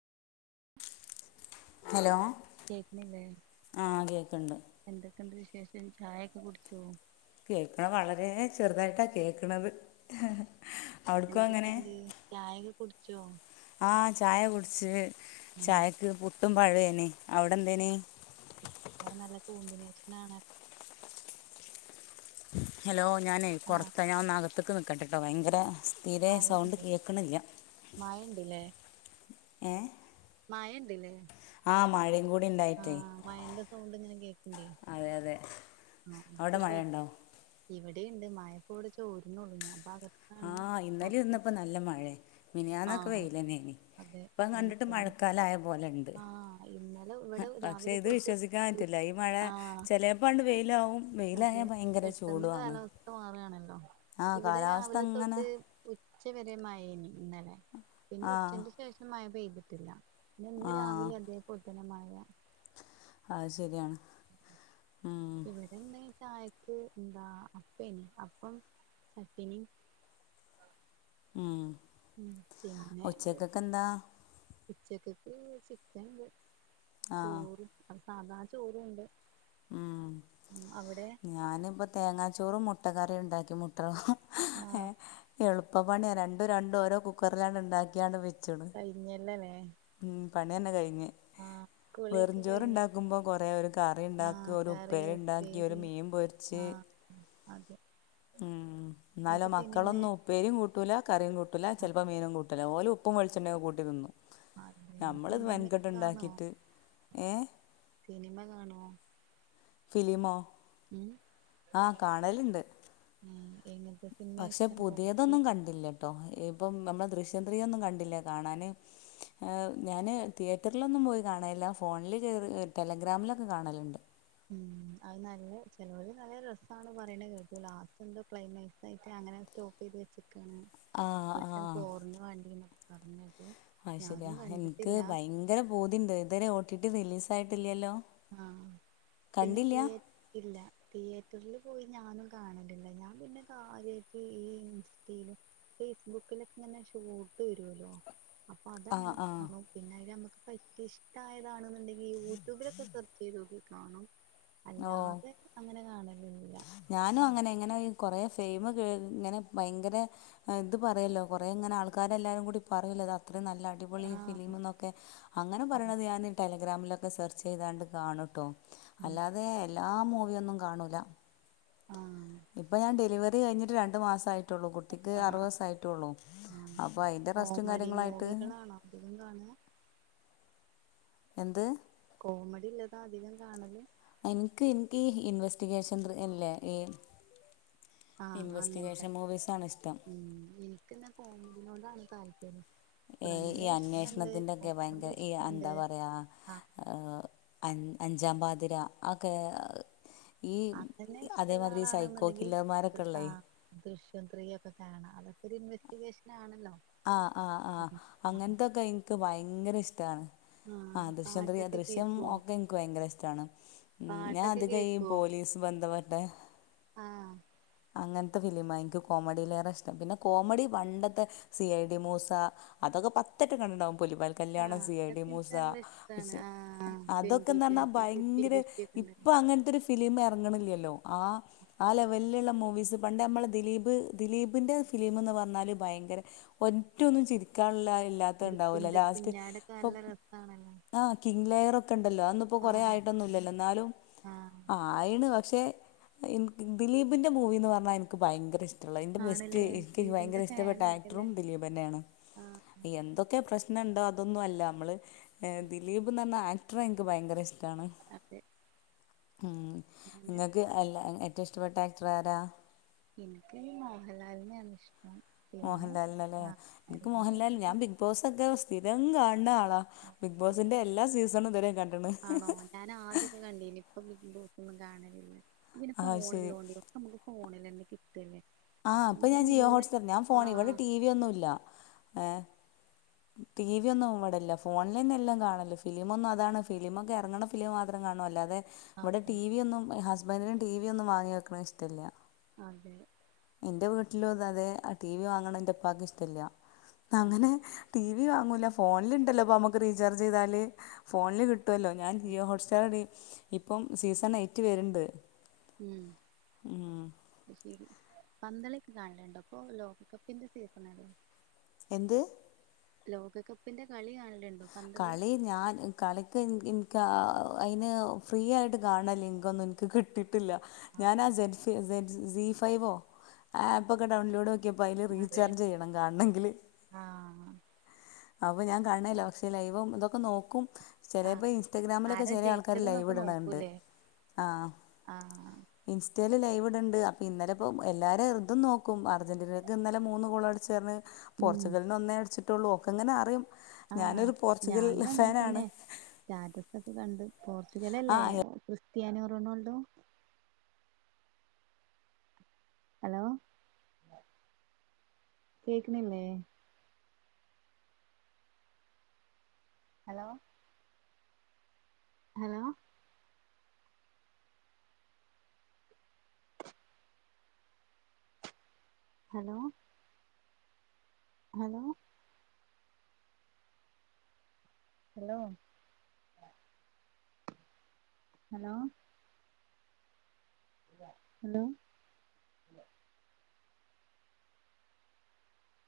Hello കേക്കണില്ലേ ആ കേൾക്കുന്നുണ്ട് എന്തൊക്കെണ്ട് വിശേഷം ചായ ഒക്കെ കുടിച്ചോ കേക്കണ വളരെ ചെറുതായിട്ടാ കേക്കണത് എന്തൊക്കെയുണ്ട് ചായയൊക്കെ കുടിച്ചോ ആഹ് ചായ കുടിച്ച് ആഹ് ചായക്ക് പുട്ടും പഴേനി അവിടെ എന്തേനി അത് നല്ല കോമ്പിനേഷനാണ് ഹലോ ഞാനേ ആഹ് പുറത്താ ഞാൻ ഒന്നകത്ത്ക്ക് നിക്കട്ടേട്ടോ ഭയങ്കര തീരേ സൗണ്ട് കേക്കണില്ല മഴയുണ്ടീലെ ഏഹ് മയയുണ്ടീലേ ആഹ് മഴേം കൂടെ ആഹ് മയേന്റെ സൗണ്ട് ഇങ്ങനെ കേക്ക്ണ്ടേ. അതെ അതെ ആഹ് അവിടെ മഴ ഇപ്പോശെരി ഉണ്ടോ ഇവടേണ്ട് മയപ്പോവടെ ചോര്ന്നൊള്ളൂ ഞാപ്പൊ അകത്ത് ആഹ് ഇന്നലേന്നിപ്പോ നല്ല മഴേ. മിനിയാന്നൊക്കെ ആഹ് വെയില്ലന്നേന്. അതെ ഇപ്പം അങ്ങനെ കണ്ടിട്ട് തന്നെ മഴക്കാല ആയ പോലൊണ്ട് ആഹ് ഇന്നലെ ഇവിടെ പക്ഷെ രാവിലെ ഇത് തൊട്ട് വിശ്വസി ക്കാൻ പറ്റൂല്ല. ഈ മഴ ആഹ് ചെലേപ്പങ്ങ്ണ്ട് വെയിലാവും വെയിലായാ ഭയങ്കര ചൂടുവാണ്. സ്ഥ മാറാണല്ലോ? ഇവിടെ രാവിലെ അങ്ങനെ തൊട്ട് ഉച്ച വരെ മയേന്ന് ഇന്നലെ പിന്നെ ആ ഉച്ചേന്റെ ശേഷം മഴ പെയ്തിട്ടില്ല. പിന്നേ ഇന്ന് ആ രാവിലീം അതേ പോലത്തന്നെ മഴ. അത് ശെരിയാണ് ഉം. പിന്നെന്ന് ചായക്ക് എന്താ അപ്പേന്നു അപ്പം ചട്ട്ണി ഉം ഉം പിന്നെ പിന്നെ ഉച്ചക്കൊക്കെ എന്താ ഉച്ചക്കൊക്കെ ചിക്കൻണ്ട്. ആ ചോറും അപ്പോ സാധാ ചോറുംണ്ട്. അവിടെ ഞാനിപ്പോ തേങ്ങാച്ചോറും മുട്ടക്കറിയുംണ്ടാക്കി. മുട്ട ആഹ് ഏഹ് എളുപ്പ പണിയാ രണ്ടും രണ്ടും ഓരോ കുക്കറിലങ്ങ്ട്ണ്ടാക്കിയാണ്ട് വെച്ച് കൈഞ്ഞില്ലന്നേ ഉം പണിയന്നെ കഴിഞ്ഞ്. കുളിയൊക്കെ കഴിഞ്ഞോ വെറുംചോറുണ്ടാക്കുമ്പോ കൊറേ ഒരു കറിയുണ്ടാക്കി ആഹ് കറി ഒരുപ്പേരിയുണ്ടാക്കി ഒരു ഉപ്പേരി മീൻപൊ ആഹ് അതെ. ഉം ഇന്നാലോ എന്നിട്ട് സിനിമേ മക്കളൊന്നും ഉപ്പേരിയും കൂട്ടൂല കറിയും കൂട്ടൂല ചെലപ്പോ മീനും കൂ ട്ടൂല്ലാ. ഓല് ഉപ്പും വെളിച്ചെണ്ണോക്കെ കൂട്ടിതിന്നും. അതെ നമ്മളിത് മെനക്കെട്ട് സിനിമയൊക്കെ കാണോ ഉണ്ടാക്കീട്ട് ഏഹ് സിനിമ കാണോ? ഫിലിമോ? ഉം ആഹ് കാണലുണ്ട് ഉം, എങ്ങൻത്തെ പക്ഷെ പുതിയതൊന്നും കണ്ടില്ലട്ടോ. ഇപ്പം നമ്മളെ ദൃശ്യം ത്രീയൊന്നും കണ്ടില്ല കാണാന് ഏഹ് ഞാന് തിയേറ്ററിലൊന്നും പോയി കാണലില്ല. ഫോണില് കേറി ടെലഗ്രാമിലൊക്കെ കാണല്ണ്ട്. ഉം അത് നല്ല ചെലോര് നല്ല രസാണ് പറയിണ കേട്ടു. ലാസ്റ്റ് എന്തോ ക്ലൈമാക്സ് സായിട്ട് അങ്ങനെ സ്റ്റോപ്പീത് വെച്ചിക്കാണ്. ആ ആ ദൃശ്യം ഫോറിന് വാണ്ടീന്നൊക്കെ പറീണ കേട്ടു. അയ്ശെരിയാ. ഞാനും എനിക്ക് കണ്ടിട്ടില്ല ഭയങ്കര പൂതിണ്ട്. ഇതുവരെ ഓ ടി ടി റിലീസ് ആയിട്ടില്ലല്ലോ? ആഹ്, പിന്നെ തിയേ ഇല്ല. തിയേറ്ററില് പോയി ഞാനും കാണണില്ല. ഞാൻ പിന്നെ കാര്യായിട്ട് ഈ സ്റ്റീലും ഫേസ്ബുക്കിലൊക്കങ്ങന്നെ ഷോട്ട് വരുമല്ലോ? അപ്പൊ ആ അതങ്ങനെ ആ കാണും. പിന്നെ അയിലമ്മക്ക് പറ്റി ഇഷ്ടായതാണ്ന്നുണ്ടെങ്കി യൂട്യൂബിലൊക്കെ സെർച്ചേയ്തോക്കി കാണും. ഓ അല്ലാതെ അങ്ങനെ കാണലില്ല. ഞാനും അങ്ങനെ ഇങ്ങനെ ഈ കൊറെ ഫെയിമ് കേ ഇങ്ങനെ ഭയങ്കരെ ഏഹ് ഇത് പറയല്ലോ കൊറെങ്ങനെ ആൾക്കാരെല്ലാരും കൂടി പറയല്ലോ അത്രീം നല്ല അടിപൊളി ആഹ് ഫിലിമ്ന്നൊക്കെ. അങ്ങനെ പറയണത് ഞാന് ടെല ഗ്രാമിലൊക്കെ സെർച്ചെയ്താണ്ട് കാണൂട്ടോ. ഉം. അല്ലാതെ എല്ലാ മൂവിയൊന്നും കാണൂല. ആഹ്. ഇപ്പോ ഞാൻ ഡെലിവറി കഴിഞ്ഞിട്ട് രണ്ട് മാസാ ട്ടൊള്ളു. കുട്ടിക്ക് ആഹ് അറുവത് സായിട്ടൊള്ളൂ. ആഹ് അപ്പൊ അതിന്റെ റസ്റ്റും കോമഡി കാര്യങ്ങള്വായിട്ട് മൂവികളാണോ അധികം കാണേ? എന്ത്? കോമഡി ഇല്ലതാ അധികം കാണല്? എൻക്ക് ഇൻക്കീ ഇൻവെസ്റ്റിക്കേഷൻ ഇല്ലേ ഈ ആഹ് അങ്ങൻത്തെ. ഇൻവെസ്റ്റിഗേഷൻ മൂവീസാണ് ഇഷ്ടം ഉം ഇൻക്കിന്നെ കോമടീനോടാണ് താല്പര്യം. ഈ പ്രണയേ ഇഷ്ടണ്ട്, അന്വേഷണത്തിൻ്റെയൊക്കെ കോമഡി ഇഷ്ടണ്ട്. ആഹ് ഏഹ് അൻ അഞ്ചാം പാതിര അതൊക്കെ ഈ അപ്പനെ ഇഷ്ടള്ള അതേമാതിരി ഈ സൈക്കോ ആളാണെന്ന്ണ്ടെങ്കി കില്ലർമാരൊക്കെ ഇല്ലേ ആ ദൃശ്യം ത്രീയൊക്കെ കാണാം. അതൊക്കെ ഒരു ഇൻവെസ്റ്റിക്കേഷൻ ആണല്ലോ ആഹ് ആഹ് ആഹ് ഉം. ആ അങ്ങൻത്തൊക്കെ എൻക്ക് ഭയങ്കര ഇഷ്ടാണ് ആ, ആഹ് ദൃശ്യംത്രീയാ പാട്ടൊക്കെ ദൃശ്യം കേക്കുവോ ഓക്കെ ഇൻക്ക് ഭയങ്കര ഇഷ്ടാണ്. ഉം ഞാൻ പാട്ടൊക്കെ അത് കഴി കേക്കുവോ പോലീസ് ബന്ധപ്പെട്ടെ ആഹ് അങ്ങൻത്തെ ഫിലിംമാ ഇൻക്ക് കോമഡിയിലേറെ ഇഷ്ടം പിന്നെ കോമഡി പണ്ടത്തെ സി ഐ ഡി മൂസ അതൊക്കെ പത്തട്ട കണ്ടിട്ട്ണ്ടാവും പുലിവാൽ കല്യാണം ആഹ് സി ഐ ഡി അതൊക്കെ എനിക്ക് മൂസ നല്ല ഇഷ്ടാണ് ആഹ് ട്വന്റി അതൊക്കെന്ന് പറഞ്ഞാ ട്വന്റി ഫിഫ്റ്റി ഭയങ്കര ഫിഫ്റ്റി ഒക്കെ ഉണ്ടല്ലോ ഇപ്പൊ അങ്ങൻത്തെ ഒരു ഫിലിം എറ്ങ്ങ്ണില്ലല്ലോ. ആഹ് ആഹ് ലെവലില്ള്ള മൂവീസ് പണ്ട് നമ്മള് ദിലീപ് ദിലീപിന്റെ ഫിലിം എന്ന് പറഞ്ഞാല് ഭയങ്കര ഒറ്റൊന്നും ചിരിക്കാല്ല ഇല്ലാത്ത ഇണ്ടാവൂല ഇരിക്കുണ്ടൊരു ലാസ്റ്റ് കുഞ്ഞാടൊക്കെ ഇപ്പൊ നല്ല രസാണല്ലോ ആ കിംഗ് ലെയർ ഒക്കെ ഇണ്ടല്ലോ. അതൊന്നു കൊറേ ആഹ് ആയിട്ടൊന്നും ഇല്ലല്ലോ ഇന്നാലും ആഹ് ആയിണ് പക്ഷേ എന ദിലീപിൻ്റെ മൂവീന്ന് പറഞ്ഞാ എൻക്ക് ഭയങ്കര ഇഷ്ട എന്റെ ബെസ്റ്റ് ആണല്ലേ എനിക്ക് ഭയങ്കര ദിലീപിന്റെ ഇഷ്ടപ്പെട്ട ഫാനാണല്ലേ ആക്ടറും ദിലീപന്നേണ്. ആഹ് എന്തൊ ക്കെ പ്രശ്ന ഇണ്ടോ അതൊന്നും അല്ല. നമ്മള് എ ദിലീപ് ന്ന്‌ പറഞ്ഞ ആക്ടറെ ഇൻക്ക് ഭയങ്കര ഇഷ് ടാണ്. അതെ ഉം ഇങ്ങക്ക് അല്ല ഏറ്റവും ഇഷ്ടപ്പെട്ട ആക്ടർ ആരാ ഇൻക്ക് മോഹൻലാലിനെയാണ് ഇഷ്ടം പിന്നെ മോഹൻലാലിനെല്ലേ. ആഹ് ഇൻക്ക് എല്ലാരും മോഹൻലാൽ ഇപ്പോ ഞാൻ ബിഗ് ബോസ് ഒക്കെ സ്ഥിരം കാണ് ണ ആ ബിഗ് ബോസിന്റെ എല്ലാ സീസണും ഇതുവരെയും കണ്ട്ണ്. ആണോ. ഞാൻ ആദ്യക്കെ കണ്ടീനി. ഇപ്പൊ ബിഗ്‌ബോസോന്നും കാണലില്ല. ഇപ്പൊ പിന്നെ ആഹ് ശരി ഫോണുള്ളോണ്ടേ നമുക്ക് ഫോണിലന്നെ കിട്ടെന്നെ ആഹ് അപ്പൊ ഞാൻ ജിയോ ഹോട്ട്സ്റ്റാർ ഞാൻ ഫോൺ ഇവിടെ ടി വി ഒന്നുല്ല ഏഹ് ടി വി ഒന്നു ഇവിട ഇല്ല. ഫോണില്ലന്നെ എല്ലാം കാണ്ണല്ല്. ഫിലിമം ഒന്നും അതാണ് ഫിലിമൊക്കെ എറങ്ങ്ണ കിലോ മാത്രം കാണൊ അല്ലാതെ ഇവടെ ആഹ് ടി വി ഒന്നും ഹസ്ബൻഡിനും ടി വി ഒന്നും വാങ്ങി വെക്ക്ണ ഇഷ്ടല്ല. അതെ ഇന്റെ വീട്ടിലു താതെ ആഹ് ടി വി വാങ്ങ്ണേ ഇന്റെ ഇപ്പാക്ക് ഇഷ്ടല്ല അതെ. അങ്ങനെ ടി വി വാങ്ങൂല ഫോണില്ണ്ടല്ലോ അപ്പൊ അമുക്ക് റീചാർജ് ചെയ്താല് ഫോണില് കിട്ടൊല്ലോ ഞാൻ ജിയോ ഹോട്ട്സ്റ്റാർ ഇപ്പം സീസൺ എയ്റ്റ് വര്ണ്ട് ഉം ശെരി പന്തള്യക്കെ കാണല്ണ്ടൊ ഇപ്പൊ ലോകകപ്പിന്റെ സീസണെല്ലെ എന്ത് ലോകകപ്പിന്റെ കളി കാണല്ണ്ടോ കളി ഞാൻ കളിക്ക് ഇൻക്ക് ആ അയിന് ഫ്രീ ആയിട്ട് കാണ ലിങ്കൊന്നും ഇൻക്ക് കിട്ടിട്ടില്ല ഞാനാ സൈൻഫ് സൈഡ്സ് സി ഫൈവോ ആഹ് ആപ്പ് ഒക്കെ ഡൗൺലോഡ്ക്ക ക്കിപ്പോ അയില് റിചാർജ് ചെയ്യണം കാണ് ണങ്കില് ആഹ് അപ്പൊ ഞാൻ കാണേല്ല പക്ഷെ ലൈവും ഇതൊക്കെ നോക്കും ആഹ് ചെലേപ്പോ ഇൻസ്റ്റാഗ്രാമിലൊക്കെ ആരാ ചെല ആൾക്കാര് ജയിച്ചത് ലൈവ് എന്നൊക്കെ ഇട്ണ ഇണ്ട് നോക്കൂലേ ആഹ് ആഹ് ഇൻസ്റ്റെയ്ല് ലൈവ് ഇട്ണ്ട് അപ്പൊ ഇന്നലെ ഇപ്പോ എല്ലാരെ ഇതും നോക്കും. അർജന്റീനയ്ക്ക് ഇന്നലെ മൂന്ന് ഗോൾ അട്ച്ച് അറ്ന്ന് ഉം പോർച്ചുഗലിന് ഒന്നേ അടിച്ച്ട്ടൊള്ളൂ. ഒക്കെ ഇങ്ങനെ അറിം ആഹ് ഞാനും അങ്ങനെ തന്നെ സ്റ്റാറ്റസ് ഒക്കെ കണ്ട് ആ പോർച്ചുഗലല്ലേ ക്രിസ്ത്യാനോ റൊണാൾഡോ ഹലോ കേക്കിണില്ലേ hello hello hello hello hello hello hello